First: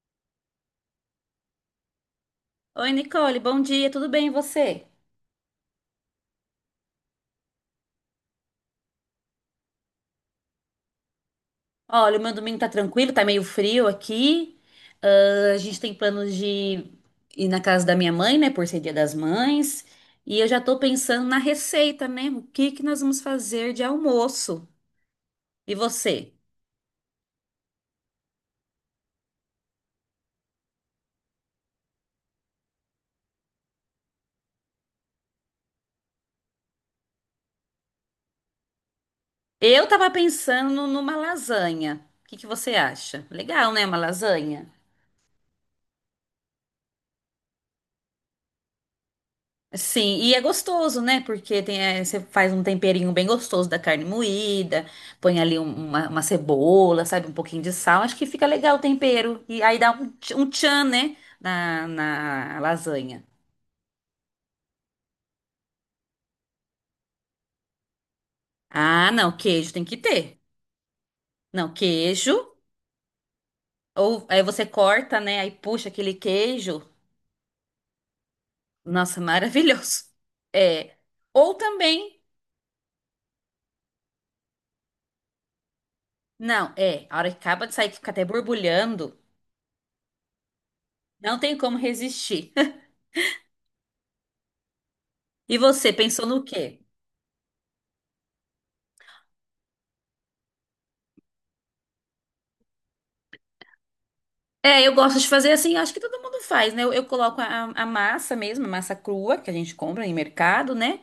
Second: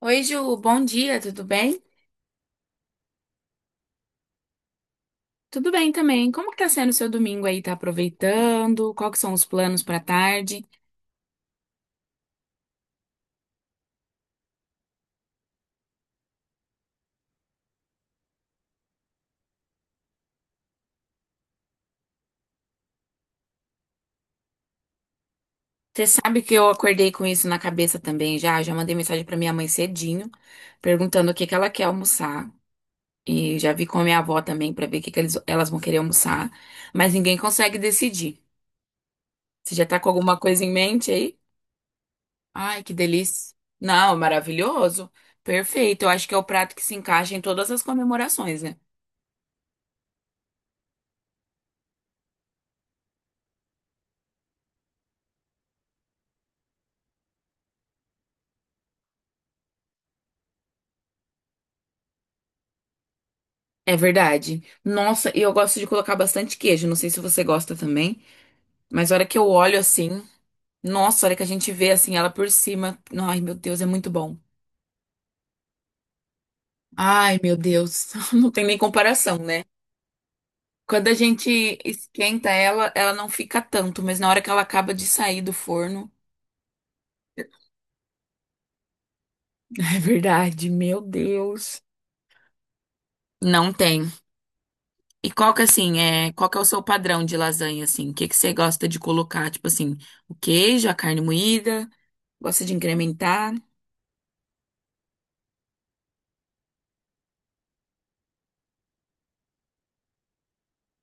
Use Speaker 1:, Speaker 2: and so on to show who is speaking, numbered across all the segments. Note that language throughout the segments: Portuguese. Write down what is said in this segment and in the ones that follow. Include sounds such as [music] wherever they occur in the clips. Speaker 1: Oi, Ju, bom dia, tudo bem?
Speaker 2: Oi, Nicole, bom dia, tudo bem e você?
Speaker 1: Tudo bem também. Como que tá sendo o seu domingo aí? Tá aproveitando? Qual que são os planos pra tarde?
Speaker 2: Olha, o meu domingo tá tranquilo, tá meio frio aqui. Ah, a gente tem planos de ir na casa da minha mãe, né, por ser Dia das Mães. E eu já tô pensando na receita, né? O que que nós vamos fazer de almoço? E
Speaker 1: Você
Speaker 2: você?
Speaker 1: sabe que eu acordei com isso na cabeça também já, mandei mensagem pra minha mãe cedinho, perguntando o que que ela quer almoçar. E já vi com a minha avó também pra ver o que que elas vão querer almoçar, mas ninguém consegue decidir. Você já
Speaker 2: Eu
Speaker 1: tá com
Speaker 2: tava
Speaker 1: alguma coisa em
Speaker 2: pensando
Speaker 1: mente
Speaker 2: numa
Speaker 1: aí?
Speaker 2: lasanha. O que que você
Speaker 1: Ai, que
Speaker 2: acha?
Speaker 1: delícia.
Speaker 2: Legal, né, uma
Speaker 1: Não,
Speaker 2: lasanha?
Speaker 1: maravilhoso. Perfeito. Eu acho que é o prato que se encaixa em todas as comemorações, né?
Speaker 2: Sim, e é gostoso, né? Porque tem, é, você faz um temperinho bem gostoso da carne moída, põe ali uma cebola, sabe? Um pouquinho de sal. Acho que fica legal o tempero. E aí dá um, um tchan, né? Na lasanha.
Speaker 1: É verdade. Nossa, e eu gosto de colocar bastante queijo. Não sei se você gosta também,
Speaker 2: Ah,
Speaker 1: mas a hora
Speaker 2: não,
Speaker 1: que eu
Speaker 2: queijo
Speaker 1: olho
Speaker 2: tem que
Speaker 1: assim,
Speaker 2: ter.
Speaker 1: nossa, a hora que a gente
Speaker 2: Não,
Speaker 1: vê assim ela por
Speaker 2: queijo.
Speaker 1: cima, ai meu Deus, é muito
Speaker 2: Ou
Speaker 1: bom.
Speaker 2: aí você corta, né? Aí puxa aquele queijo.
Speaker 1: Ai meu Deus, [laughs] não tem nem
Speaker 2: Nossa, [laughs]
Speaker 1: comparação, né?
Speaker 2: maravilhoso. É.
Speaker 1: Quando a
Speaker 2: Ou
Speaker 1: gente
Speaker 2: também.
Speaker 1: esquenta ela, ela não fica tanto, mas na hora que ela acaba de sair do forno,
Speaker 2: Não, é. A hora que acaba de sair, que fica até borbulhando.
Speaker 1: [laughs] é verdade, meu
Speaker 2: Não tem como
Speaker 1: Deus.
Speaker 2: resistir. [laughs]
Speaker 1: Não tem. E qual
Speaker 2: E
Speaker 1: que
Speaker 2: você
Speaker 1: assim,
Speaker 2: pensou
Speaker 1: é,
Speaker 2: no
Speaker 1: qual que é o
Speaker 2: quê?
Speaker 1: seu padrão de lasanha assim? O que que você gosta de colocar, tipo assim, o queijo, a carne moída, gosta de incrementar?
Speaker 2: É, eu gosto de fazer assim, acho que todo mundo faz, né? Eu coloco a massa mesmo, a massa crua que a gente compra em mercado, né?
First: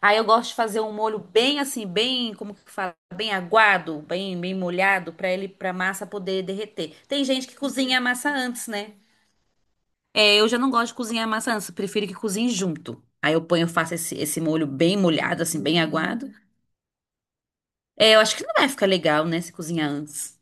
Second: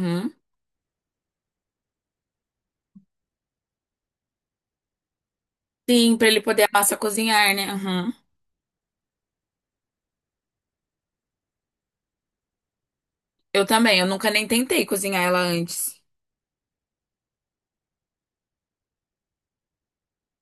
Speaker 2: Aí eu gosto de fazer um molho bem assim, bem, como que fala? Bem aguado, bem, bem molhado, pra massa
Speaker 1: Sim, pra ele
Speaker 2: poder
Speaker 1: poder a
Speaker 2: derreter.
Speaker 1: massa
Speaker 2: Tem gente
Speaker 1: cozinhar,
Speaker 2: que
Speaker 1: né?
Speaker 2: cozinha a
Speaker 1: Uhum.
Speaker 2: massa antes, né? É, eu já não gosto de cozinhar a massa antes, eu prefiro que cozinhe junto. Aí eu
Speaker 1: Eu
Speaker 2: ponho, eu faço
Speaker 1: também, eu
Speaker 2: esse,
Speaker 1: nunca
Speaker 2: esse
Speaker 1: nem
Speaker 2: molho
Speaker 1: tentei
Speaker 2: bem
Speaker 1: cozinhar ela
Speaker 2: molhado, assim, bem
Speaker 1: antes.
Speaker 2: aguado. É, eu acho que não vai ficar legal, né, se cozinhar antes.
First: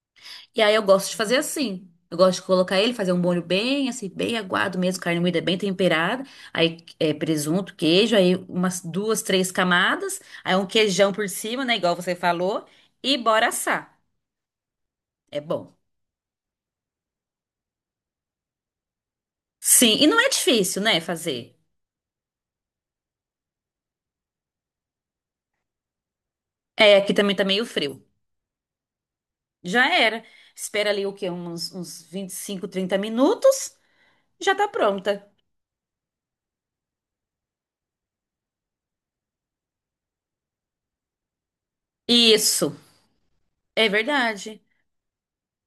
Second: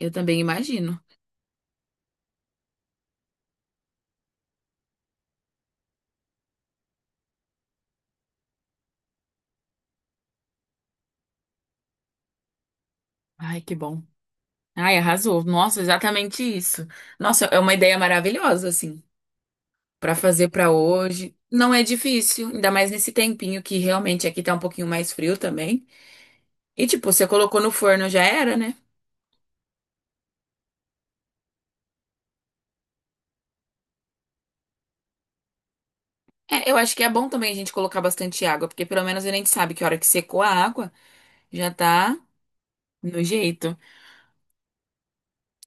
Speaker 1: Eu também
Speaker 2: E aí eu
Speaker 1: imagino.
Speaker 2: gosto de fazer assim. Eu gosto de colocar ele, fazer um molho bem, assim, bem aguado mesmo, carne moída bem temperada. Aí é, presunto, queijo, aí umas duas, três camadas. Aí um queijão por cima, né? Igual você falou. E bora
Speaker 1: Ai, que
Speaker 2: assar.
Speaker 1: bom. Ai,
Speaker 2: É
Speaker 1: arrasou.
Speaker 2: bom.
Speaker 1: Nossa, exatamente isso. Nossa, é uma ideia maravilhosa, assim,
Speaker 2: Sim, e
Speaker 1: pra
Speaker 2: não é
Speaker 1: fazer pra
Speaker 2: difícil, né,
Speaker 1: hoje.
Speaker 2: fazer.
Speaker 1: Não é difícil, ainda mais nesse tempinho que realmente aqui tá um pouquinho mais frio também. E
Speaker 2: É,
Speaker 1: tipo,
Speaker 2: aqui
Speaker 1: você
Speaker 2: também tá
Speaker 1: colocou
Speaker 2: meio
Speaker 1: no
Speaker 2: frio.
Speaker 1: forno já era, né?
Speaker 2: Já era. Espera ali o quê? Uns 25 30 minutos. Já tá pronta.
Speaker 1: É, eu acho que é bom também a gente colocar bastante água, porque pelo menos a gente sabe que a hora que secou a água, já tá
Speaker 2: Isso.
Speaker 1: no jeito.
Speaker 2: É verdade.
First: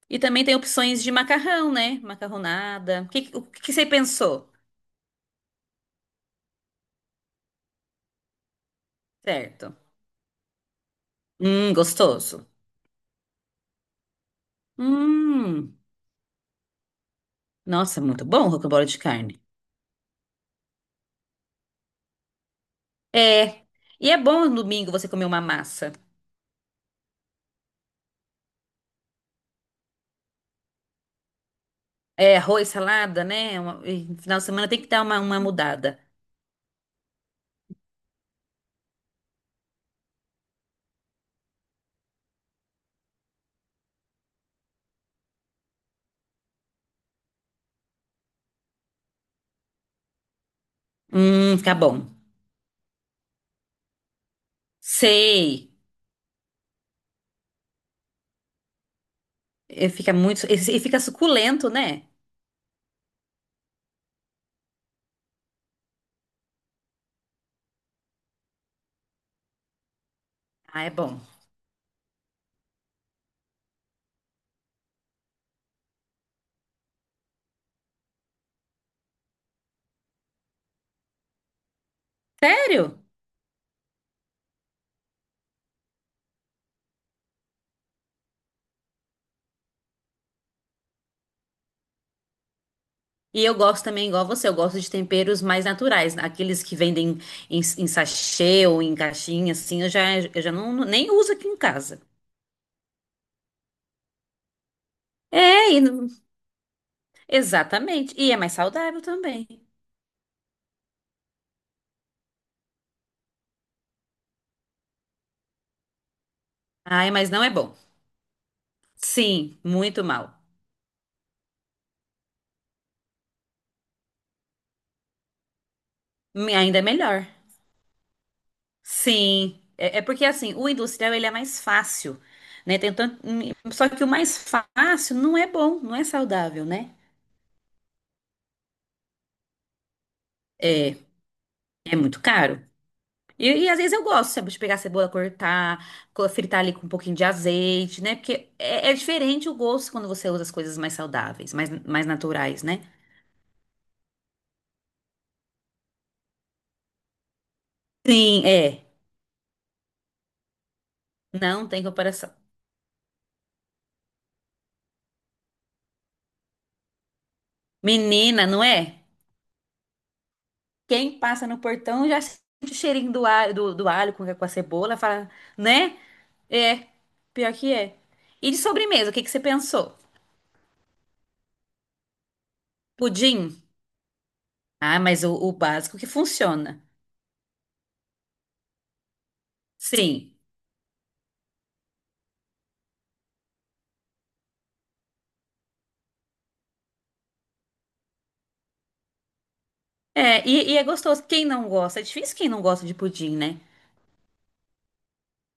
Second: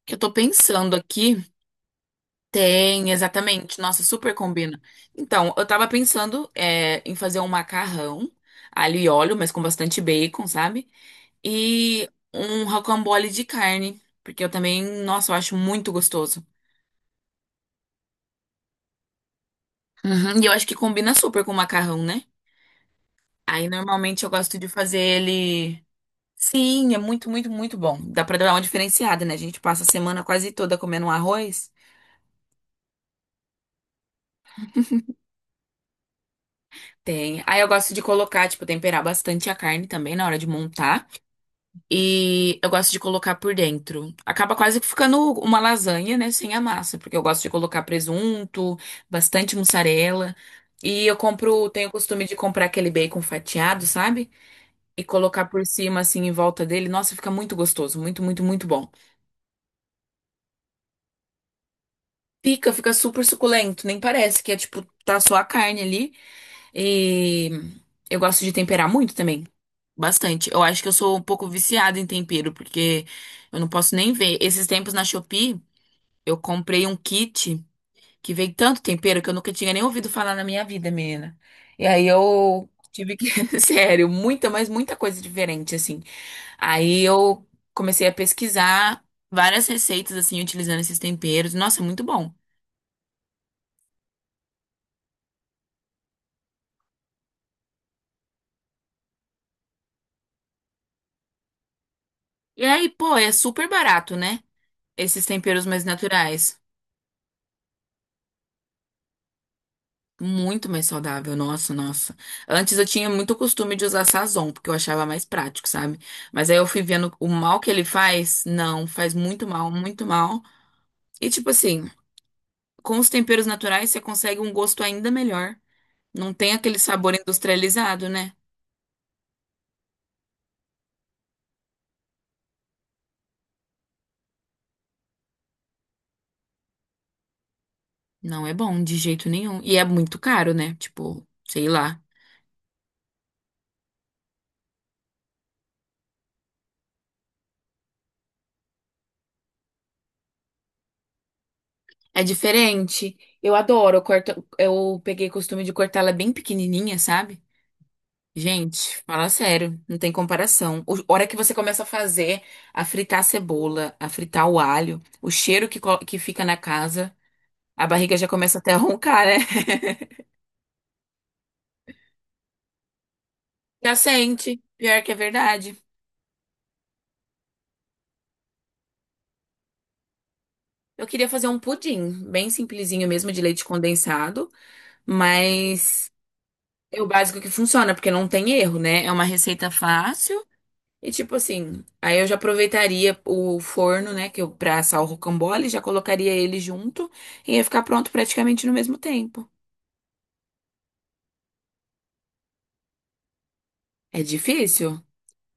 Speaker 1: Que
Speaker 2: E
Speaker 1: eu tô
Speaker 2: também tem
Speaker 1: pensando
Speaker 2: opções de
Speaker 1: aqui.
Speaker 2: macarrão, né? Macarronada.
Speaker 1: Tem,
Speaker 2: O que
Speaker 1: exatamente.
Speaker 2: você
Speaker 1: Nossa, super
Speaker 2: pensou?
Speaker 1: combina. Então, eu tava pensando é, em fazer um macarrão, alho e óleo, mas com
Speaker 2: Certo.
Speaker 1: bastante bacon, sabe? E
Speaker 2: Gostoso.
Speaker 1: um rocambole de carne, porque eu também, nossa, eu acho
Speaker 2: Hum,
Speaker 1: muito gostoso.
Speaker 2: nossa, muito bom o rocambole de carne.
Speaker 1: Uhum, e eu acho que combina super com o macarrão, né?
Speaker 2: É.
Speaker 1: Aí,
Speaker 2: E é
Speaker 1: normalmente, eu
Speaker 2: bom no
Speaker 1: gosto de
Speaker 2: domingo
Speaker 1: fazer
Speaker 2: você comer uma
Speaker 1: ele...
Speaker 2: massa.
Speaker 1: Sim, é muito, muito, muito bom. Dá pra dar uma diferenciada, né? A gente passa a semana quase toda comendo um arroz.
Speaker 2: É, arroz, salada, né? E no final de semana tem que dar uma mudada.
Speaker 1: Tem. Aí eu gosto de colocar, tipo, temperar bastante a carne também na hora de montar. E eu gosto de colocar por dentro. Acaba quase que ficando uma lasanha, né? Sem a massa, porque eu gosto de colocar presunto, bastante mussarela. E eu compro,
Speaker 2: Fica
Speaker 1: tenho o
Speaker 2: bom.
Speaker 1: costume de comprar aquele bacon fatiado, sabe? E colocar por
Speaker 2: Sei.
Speaker 1: cima, assim, em volta dele. Nossa, fica muito gostoso, muito, muito, muito bom.
Speaker 2: E fica muito. E fica suculento, né?
Speaker 1: Pica, fica super suculento, nem parece que é tipo, tá só a carne ali. E eu gosto de temperar muito também. Bastante. Eu acho
Speaker 2: Ah,
Speaker 1: que
Speaker 2: é
Speaker 1: eu sou
Speaker 2: bom.
Speaker 1: um pouco viciada em tempero, porque eu não posso nem ver. Esses tempos na Shopee. Eu comprei um kit que vem tanto tempero que eu nunca tinha nem ouvido falar na minha vida, menina. E aí eu
Speaker 2: Sério?
Speaker 1: tive que, [laughs] sério, muita, mas muita coisa diferente, assim. Aí eu comecei a pesquisar várias receitas, assim, utilizando esses temperos. Nossa, muito bom.
Speaker 2: E eu gosto também, igual você, eu gosto de temperos mais naturais, né? Aqueles que vendem em sachê ou em caixinha, assim, eu já não, nem uso aqui em casa.
Speaker 1: E aí, pô, é super barato, né? Esses temperos
Speaker 2: É,
Speaker 1: mais naturais.
Speaker 2: exatamente. E é mais saudável também.
Speaker 1: Muito mais saudável, nossa, nossa. Antes eu tinha muito costume de usar Sazon, porque eu achava mais prático, sabe? Mas aí eu fui
Speaker 2: Ai,
Speaker 1: vendo o
Speaker 2: mas não é
Speaker 1: mal que
Speaker 2: bom.
Speaker 1: ele faz. Não, faz muito
Speaker 2: Sim,
Speaker 1: mal,
Speaker 2: muito
Speaker 1: muito mal.
Speaker 2: mal.
Speaker 1: E tipo assim, com os temperos naturais você consegue um gosto ainda melhor. Não tem
Speaker 2: Ainda
Speaker 1: aquele
Speaker 2: é
Speaker 1: sabor
Speaker 2: melhor.
Speaker 1: industrializado, né?
Speaker 2: Sim, é porque assim, o industrial ele é mais fácil, né? Tem tanto, só que o mais fácil não é bom, não é saudável, né?
Speaker 1: Não é bom de jeito nenhum. E é muito caro, né?
Speaker 2: É,
Speaker 1: Tipo, sei
Speaker 2: é
Speaker 1: lá.
Speaker 2: muito caro. E às vezes eu gosto, sabe, de pegar a cebola, cortar, fritar ali com um pouquinho de azeite, né? Porque é, é diferente o gosto quando você usa as coisas mais saudáveis, mais, mais
Speaker 1: É
Speaker 2: naturais, né?
Speaker 1: diferente. Eu adoro, eu corto, eu peguei costume de cortá-la bem pequenininha, sabe?
Speaker 2: Sim, é.
Speaker 1: Gente, fala sério, não tem comparação. A hora que você
Speaker 2: Não
Speaker 1: começa
Speaker 2: tem
Speaker 1: a
Speaker 2: comparação.
Speaker 1: fazer, a fritar a cebola, a fritar o alho, o cheiro que, que fica na casa, a barriga já
Speaker 2: Menina,
Speaker 1: começa
Speaker 2: não
Speaker 1: até a
Speaker 2: é?
Speaker 1: roncar, né? [laughs]
Speaker 2: Quem passa no portão já sente o cheirinho do alho, do
Speaker 1: Já
Speaker 2: alho com a
Speaker 1: sente,
Speaker 2: cebola,
Speaker 1: pior que é
Speaker 2: fala,
Speaker 1: verdade.
Speaker 2: né? É, pior que é. E de sobremesa, o que que você pensou?
Speaker 1: Eu queria fazer um pudim, bem simplesinho mesmo, de
Speaker 2: Pudim?
Speaker 1: leite condensado,
Speaker 2: Ah, mas o básico que
Speaker 1: mas
Speaker 2: funciona.
Speaker 1: é o básico que funciona, porque não tem erro, né? É uma receita
Speaker 2: Sim.
Speaker 1: fácil. E tipo assim, aí eu já aproveitaria o forno, né, que eu pra assar o rocambole, já colocaria ele junto e ia ficar pronto praticamente no mesmo tempo.
Speaker 2: É, e é gostoso. Quem não gosta? É difícil quem não gosta de pudim, né?
Speaker 1: É difícil?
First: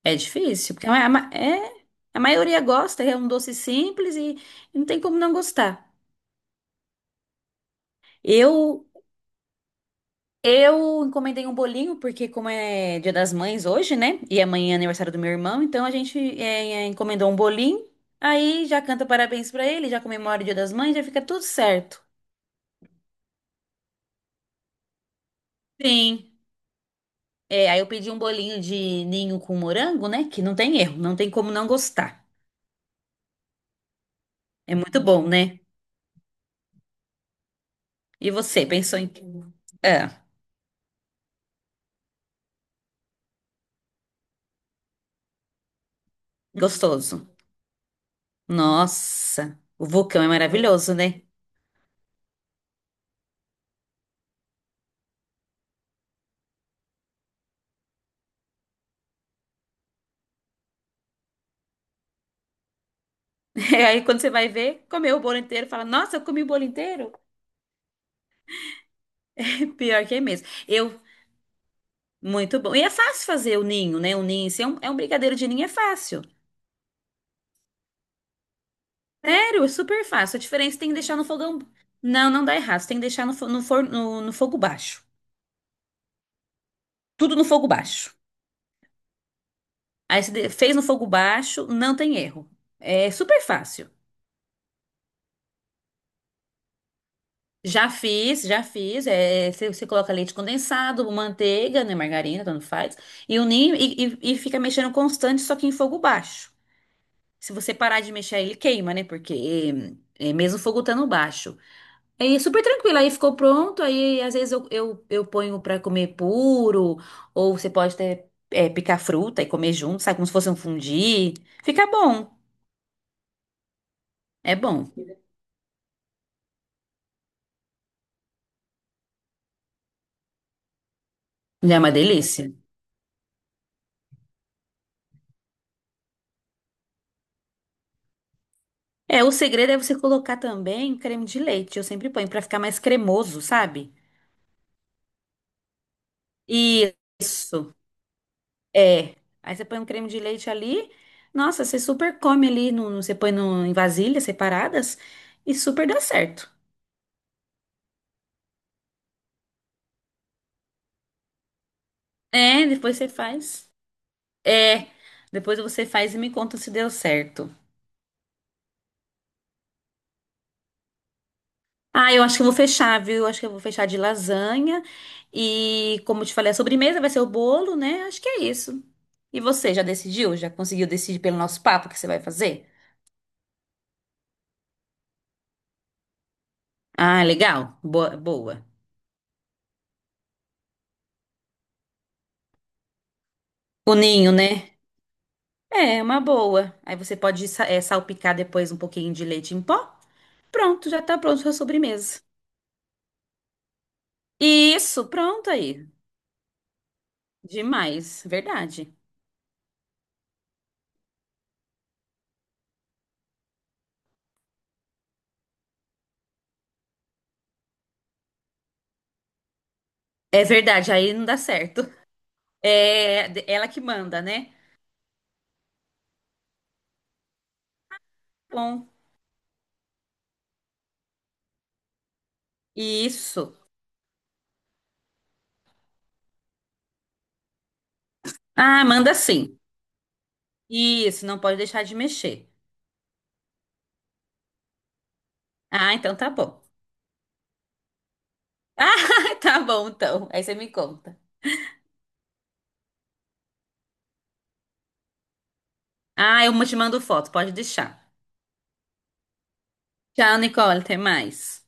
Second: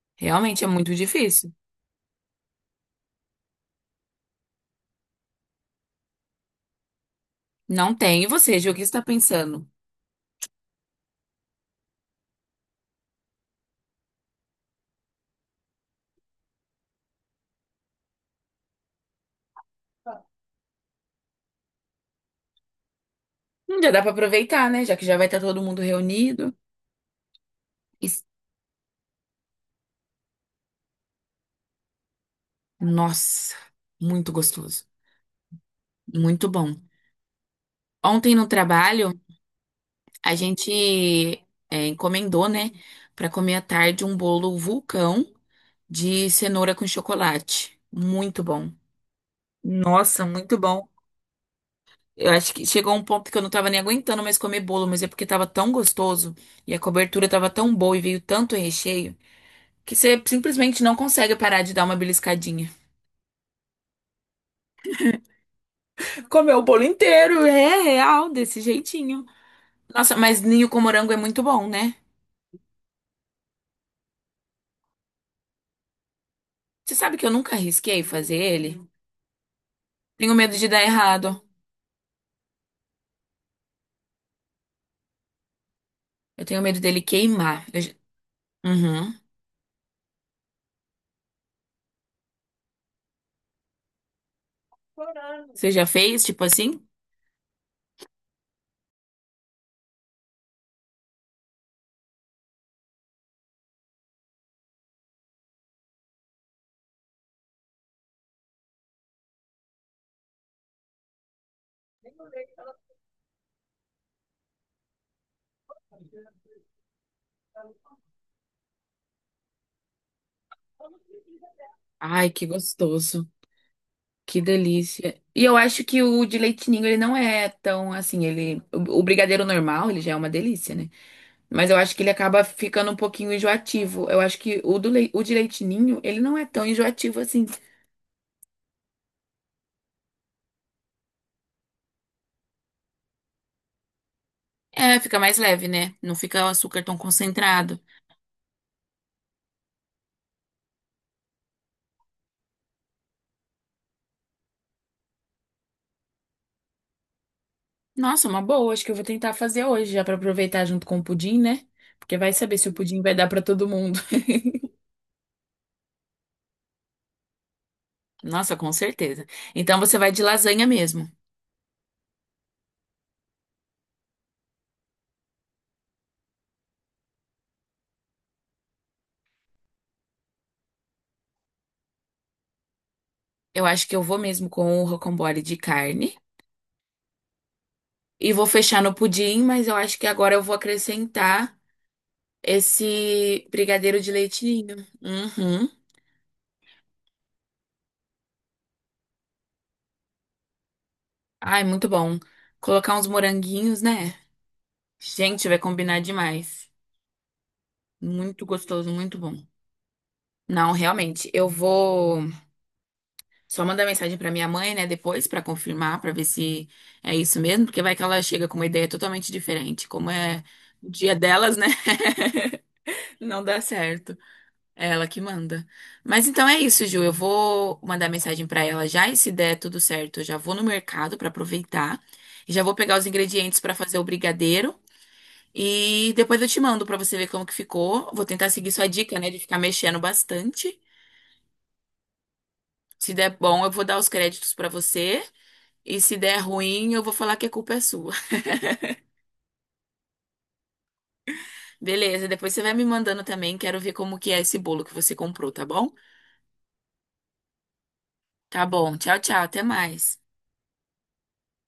Speaker 2: É
Speaker 1: Realmente é
Speaker 2: difícil, porque
Speaker 1: muito difícil.
Speaker 2: a maioria gosta, é um doce simples e não tem como não gostar.
Speaker 1: Não tem. E você, Ju, o que
Speaker 2: Eu
Speaker 1: você tá pensando?
Speaker 2: eu encomendei um bolinho, porque como é Dia das Mães hoje, né? E amanhã é aniversário do meu irmão, então a gente encomendou um bolinho. Aí já canta parabéns pra ele, já comemora o Dia das Mães, já fica tudo certo.
Speaker 1: Já dá pra aproveitar, né, já que já vai estar todo mundo
Speaker 2: Sim.
Speaker 1: reunido.
Speaker 2: É, aí eu
Speaker 1: E-
Speaker 2: pedi um bolinho de ninho com morango, né? Que não tem erro, não tem como não gostar.
Speaker 1: Nossa, muito
Speaker 2: É
Speaker 1: gostoso.
Speaker 2: muito bom, né?
Speaker 1: Muito bom.
Speaker 2: E
Speaker 1: Ontem no
Speaker 2: você, pensou em...
Speaker 1: trabalho,
Speaker 2: quê? É,
Speaker 1: a gente é, encomendou, né, pra comer à tarde um bolo vulcão de cenoura com
Speaker 2: gostoso.
Speaker 1: chocolate. Muito bom.
Speaker 2: Nossa, o vulcão
Speaker 1: Nossa,
Speaker 2: é
Speaker 1: muito bom.
Speaker 2: maravilhoso, né?
Speaker 1: Eu acho que chegou um ponto que eu não tava nem aguentando mais comer bolo, mas é porque tava tão gostoso e a cobertura tava tão boa e veio tanto recheio que você simplesmente não consegue parar de dar uma beliscadinha.
Speaker 2: [laughs] E aí quando você vai ver, comeu o bolo inteiro, fala, nossa, eu comi o
Speaker 1: Comeu o
Speaker 2: bolo
Speaker 1: bolo
Speaker 2: inteiro.
Speaker 1: inteiro, é real, desse jeitinho.
Speaker 2: [laughs] Pior que
Speaker 1: Nossa,
Speaker 2: é
Speaker 1: mas
Speaker 2: mesmo.
Speaker 1: ninho com
Speaker 2: Eu,
Speaker 1: morango é muito bom, né?
Speaker 2: muito bom. E é fácil fazer o ninho, né? O ninho, se é um, é um brigadeiro de ninho, é fácil.
Speaker 1: Você sabe que eu nunca arrisquei fazer ele?
Speaker 2: Sério, é super
Speaker 1: Tenho
Speaker 2: fácil. A
Speaker 1: medo de
Speaker 2: diferença é que
Speaker 1: dar
Speaker 2: tem que deixar no
Speaker 1: errado.
Speaker 2: fogão... Não, não dá errado. Você tem que deixar no forno, no fogo baixo.
Speaker 1: Eu tenho medo dele
Speaker 2: Tudo no
Speaker 1: queimar.
Speaker 2: fogo
Speaker 1: Eu já-
Speaker 2: baixo.
Speaker 1: Uhum.
Speaker 2: Aí você fez no fogo baixo, não tem erro. É super fácil.
Speaker 1: Você já fez, tipo assim?
Speaker 2: Já fiz, já fiz. É, você coloca leite condensado, manteiga, né, margarina, tanto faz, e o ninho e fica mexendo constante, só que em fogo baixo. Se você parar de mexer, ele queima, né? Porque é, é mesmo o fogo estando baixo. É super tranquilo. Aí ficou pronto. Aí às vezes eu ponho pra comer puro, ou você pode até picar fruta e comer junto, sabe? Como se fosse um fondue. Fica
Speaker 1: Ai,
Speaker 2: bom.
Speaker 1: que gostoso. Que
Speaker 2: É bom.
Speaker 1: delícia. E eu acho que o de leite ninho, ele não é tão assim, ele... O brigadeiro normal, ele já é uma delícia, né? Mas eu
Speaker 2: É uma
Speaker 1: acho que ele acaba
Speaker 2: delícia.
Speaker 1: ficando um pouquinho enjoativo. Eu acho que o, o de leite ninho, ele não é tão enjoativo assim.
Speaker 2: É, o segredo é você colocar também creme de leite. Eu sempre ponho pra ficar mais cremoso, sabe?
Speaker 1: É, fica mais leve, né? Não fica o açúcar tão
Speaker 2: Isso.
Speaker 1: concentrado.
Speaker 2: É. Aí você põe um creme de leite ali. Nossa, você super come ali. Você põe no, em vasilhas separadas. E super dá certo.
Speaker 1: Nossa, uma boa. Acho que eu vou tentar fazer hoje, já pra aproveitar junto com o pudim, né? Porque vai saber
Speaker 2: É,
Speaker 1: se o
Speaker 2: depois
Speaker 1: pudim
Speaker 2: você
Speaker 1: vai dar pra todo
Speaker 2: faz.
Speaker 1: mundo.
Speaker 2: É. Depois você faz e me conta se deu certo.
Speaker 1: [laughs] Nossa, com certeza. Então você vai de lasanha mesmo.
Speaker 2: Ah, eu acho que eu vou fechar, viu? Eu acho que eu vou fechar de lasanha. E, como eu te falei, a sobremesa vai ser o bolo, né? Acho que é isso. E você, já decidiu? Já conseguiu decidir pelo nosso papo o que você vai fazer?
Speaker 1: Eu acho que eu vou mesmo com o rocambole de carne.
Speaker 2: Ah, legal. Boa,
Speaker 1: E vou
Speaker 2: boa.
Speaker 1: fechar no pudim, mas eu acho que agora eu vou acrescentar esse
Speaker 2: O
Speaker 1: brigadeiro de
Speaker 2: ninho,
Speaker 1: leite
Speaker 2: né?
Speaker 1: ninho. Uhum.
Speaker 2: É, uma boa. Aí você pode salpicar depois um pouquinho de leite em pó. Pronto, já tá pronto a sua
Speaker 1: Ai, muito bom.
Speaker 2: sobremesa.
Speaker 1: Colocar uns moranguinhos, né?
Speaker 2: Isso,
Speaker 1: Gente,
Speaker 2: pronto
Speaker 1: vai
Speaker 2: aí.
Speaker 1: combinar demais.
Speaker 2: Demais,
Speaker 1: Muito gostoso,
Speaker 2: verdade.
Speaker 1: muito bom. Não, realmente, eu vou só mandar mensagem pra minha mãe, né, depois pra confirmar, pra ver se é isso mesmo, porque vai que ela chega com uma ideia totalmente diferente, como é
Speaker 2: É
Speaker 1: o
Speaker 2: verdade, aí
Speaker 1: dia
Speaker 2: não dá
Speaker 1: delas, né?
Speaker 2: certo.
Speaker 1: [laughs]
Speaker 2: É
Speaker 1: Não dá
Speaker 2: ela que
Speaker 1: certo.
Speaker 2: manda, né?
Speaker 1: É ela que manda. Mas então é isso, Ju. Eu vou mandar mensagem pra ela
Speaker 2: Bom,
Speaker 1: já e se der tudo certo, eu já vou no mercado pra aproveitar e já vou pegar os
Speaker 2: isso.
Speaker 1: ingredientes pra fazer o brigadeiro e depois eu te mando pra você ver como que ficou. Vou tentar seguir
Speaker 2: Ah,
Speaker 1: sua
Speaker 2: manda
Speaker 1: dica, né, de
Speaker 2: sim.
Speaker 1: ficar mexendo bastante.
Speaker 2: Isso, não pode deixar de mexer.
Speaker 1: Se der bom, eu vou dar os créditos pra você
Speaker 2: Ah,
Speaker 1: e
Speaker 2: então
Speaker 1: se
Speaker 2: tá
Speaker 1: der
Speaker 2: bom. [laughs]
Speaker 1: ruim, eu vou falar que a culpa é sua.
Speaker 2: Ah, tá bom então. Aí você me conta.
Speaker 1: [laughs] Beleza? Depois você vai me mandando também, quero ver como que é esse bolo que você comprou, tá bom?
Speaker 2: Ah, eu te mando foto, pode deixar.
Speaker 1: Tá bom. Tchau, tchau. Até mais.
Speaker 2: Tchau, Nicole, até mais.